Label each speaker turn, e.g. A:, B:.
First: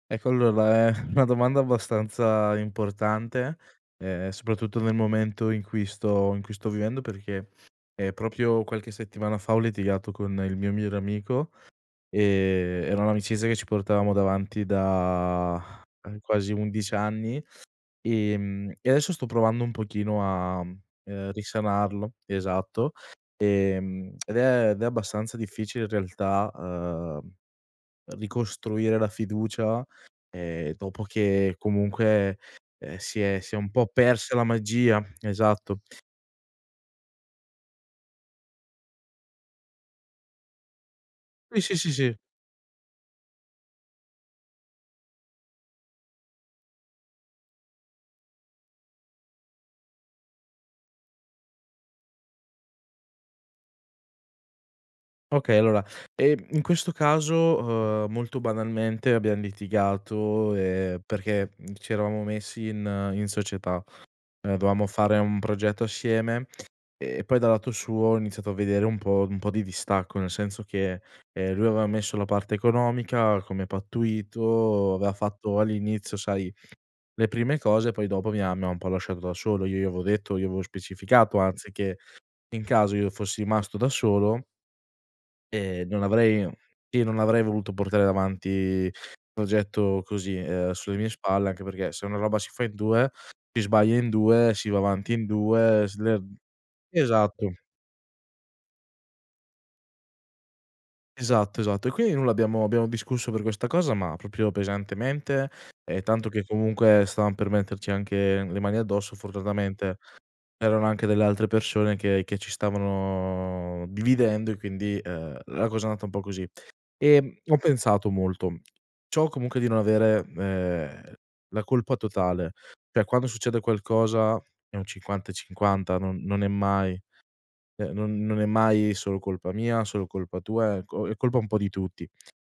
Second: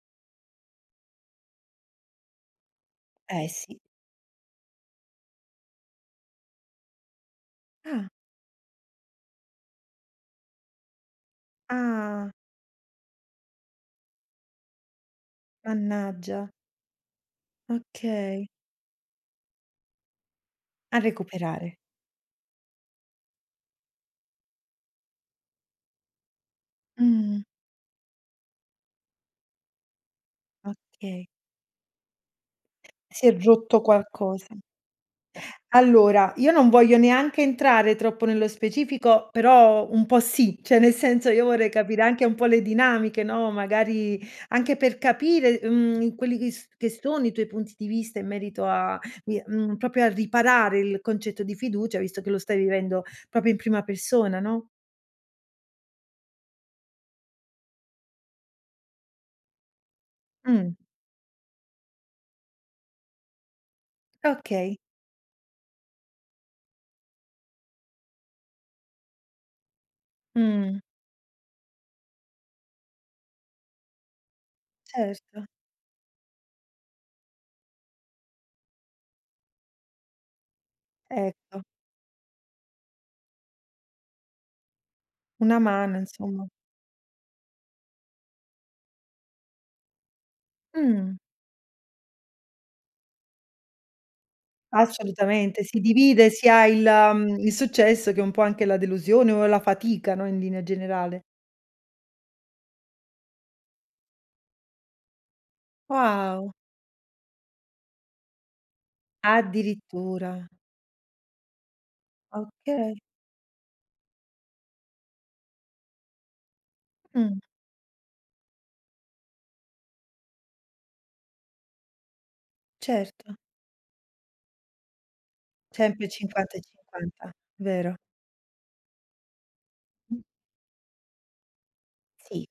A: Ecco allora, è una domanda abbastanza
B: Eh,
A: importante,
B: sì.
A: ehm, soprattutto nel momento in cui sto in cui sto vivendo perché,
B: Ah.
A: ehm, proprio qualche settimana fa ho litigato con il mio migliore amico,
B: Ah.
A: ehm, era un'amicizia che ci portavamo davanti da
B: Mannaggia.
A: quasi 11 anni,
B: Okay.
A: ehm, e adesso sto provando un pochino a,
B: A
A: uhm,
B: recuperare.
A: risanarlo, esatto. Ehm, ed è ed è abbastanza difficile in realtà, uhm,
B: Mh.
A: ricostruire la fiducia, ehm, dopo
B: Okay.
A: che comunque, ehm, si
B: Si è
A: è si è un
B: rotto
A: po' persa la
B: qualcosa.
A: magia Esatto.
B: Allora, io non voglio neanche entrare troppo nello specifico, però un po' sì, cioè nel senso io
A: Sì,
B: vorrei
A: sì, sì,
B: capire
A: sì.
B: anche un po' le dinamiche, no, magari anche per capire, mhmm, quelli che s che sono i tuoi punti di vista in merito a, vi mhmm, proprio a riparare il concetto di fiducia, visto che lo stai vivendo proprio in prima persona, no?
A: Okay, allora, ehm, in questo caso, uhm, molto banalmente abbiam litigato,
B: Mh.
A: ehm, perché ci eravamo messi in in società. Ehm,
B: Okay.
A: dovevamo fare un progetto assieme e poi dal lato suo ho iniziato a vedere un po' un po' di distacco, nel senso
B: Mh.
A: che, ehm, lui aveva messo la parte economica come pattuito, aveva
B: Certo.
A: fatto all'inizio, sai, le prime cose, poi dopo mi ha mi ha un po' lasciato da solo. Io gli avevo detto, io avevo specificato
B: Ecco.
A: anzi che in caso io fossi rimasto da solo
B: Una
A: ehm,
B: mano,
A: non
B: insomma.
A: avrei io non avrei voluto portare avanti un progetto così, uhm, sulle mie
B: Mh.
A: spalle, anche perché se una roba si fa in 2, si sbaglia in 2, si va avanti in
B: Assolutamente, si
A: 2, si ler
B: divide sia il, mhmm,
A: esatto.
B: il successo che un po' anche la delusione o la fatica, no, in linea generale.
A: Esatto, esatto. E quin nulla abbiamo abbiamo discusso per questa cosa, ma proprio pesantemente, ehm, tanto che
B: Wow.
A: comunque stavam per metterci anche le mani addosso, fortunatamente
B: Addirittura?
A: c'erano anche delle altre persone che che ci
B: Okay.
A: stavano dividendo e quindi, uhm, la cosa è andata un po' così. Ehm,
B: Mh.
A: ho pensato molto. Ciò comunque di non avere, uhm, la colpa totale. Per quando
B: Certo.
A: succede qualcosa è un 50 e 50,
B: Sempre
A: non non è
B: 50 e
A: mai
B: 50,
A: cioè
B: vero.
A: non non è mai solo colpa mia, solo
B: Mh.
A: colpa tua, è co è colpa un po' di tutti.
B: Sì.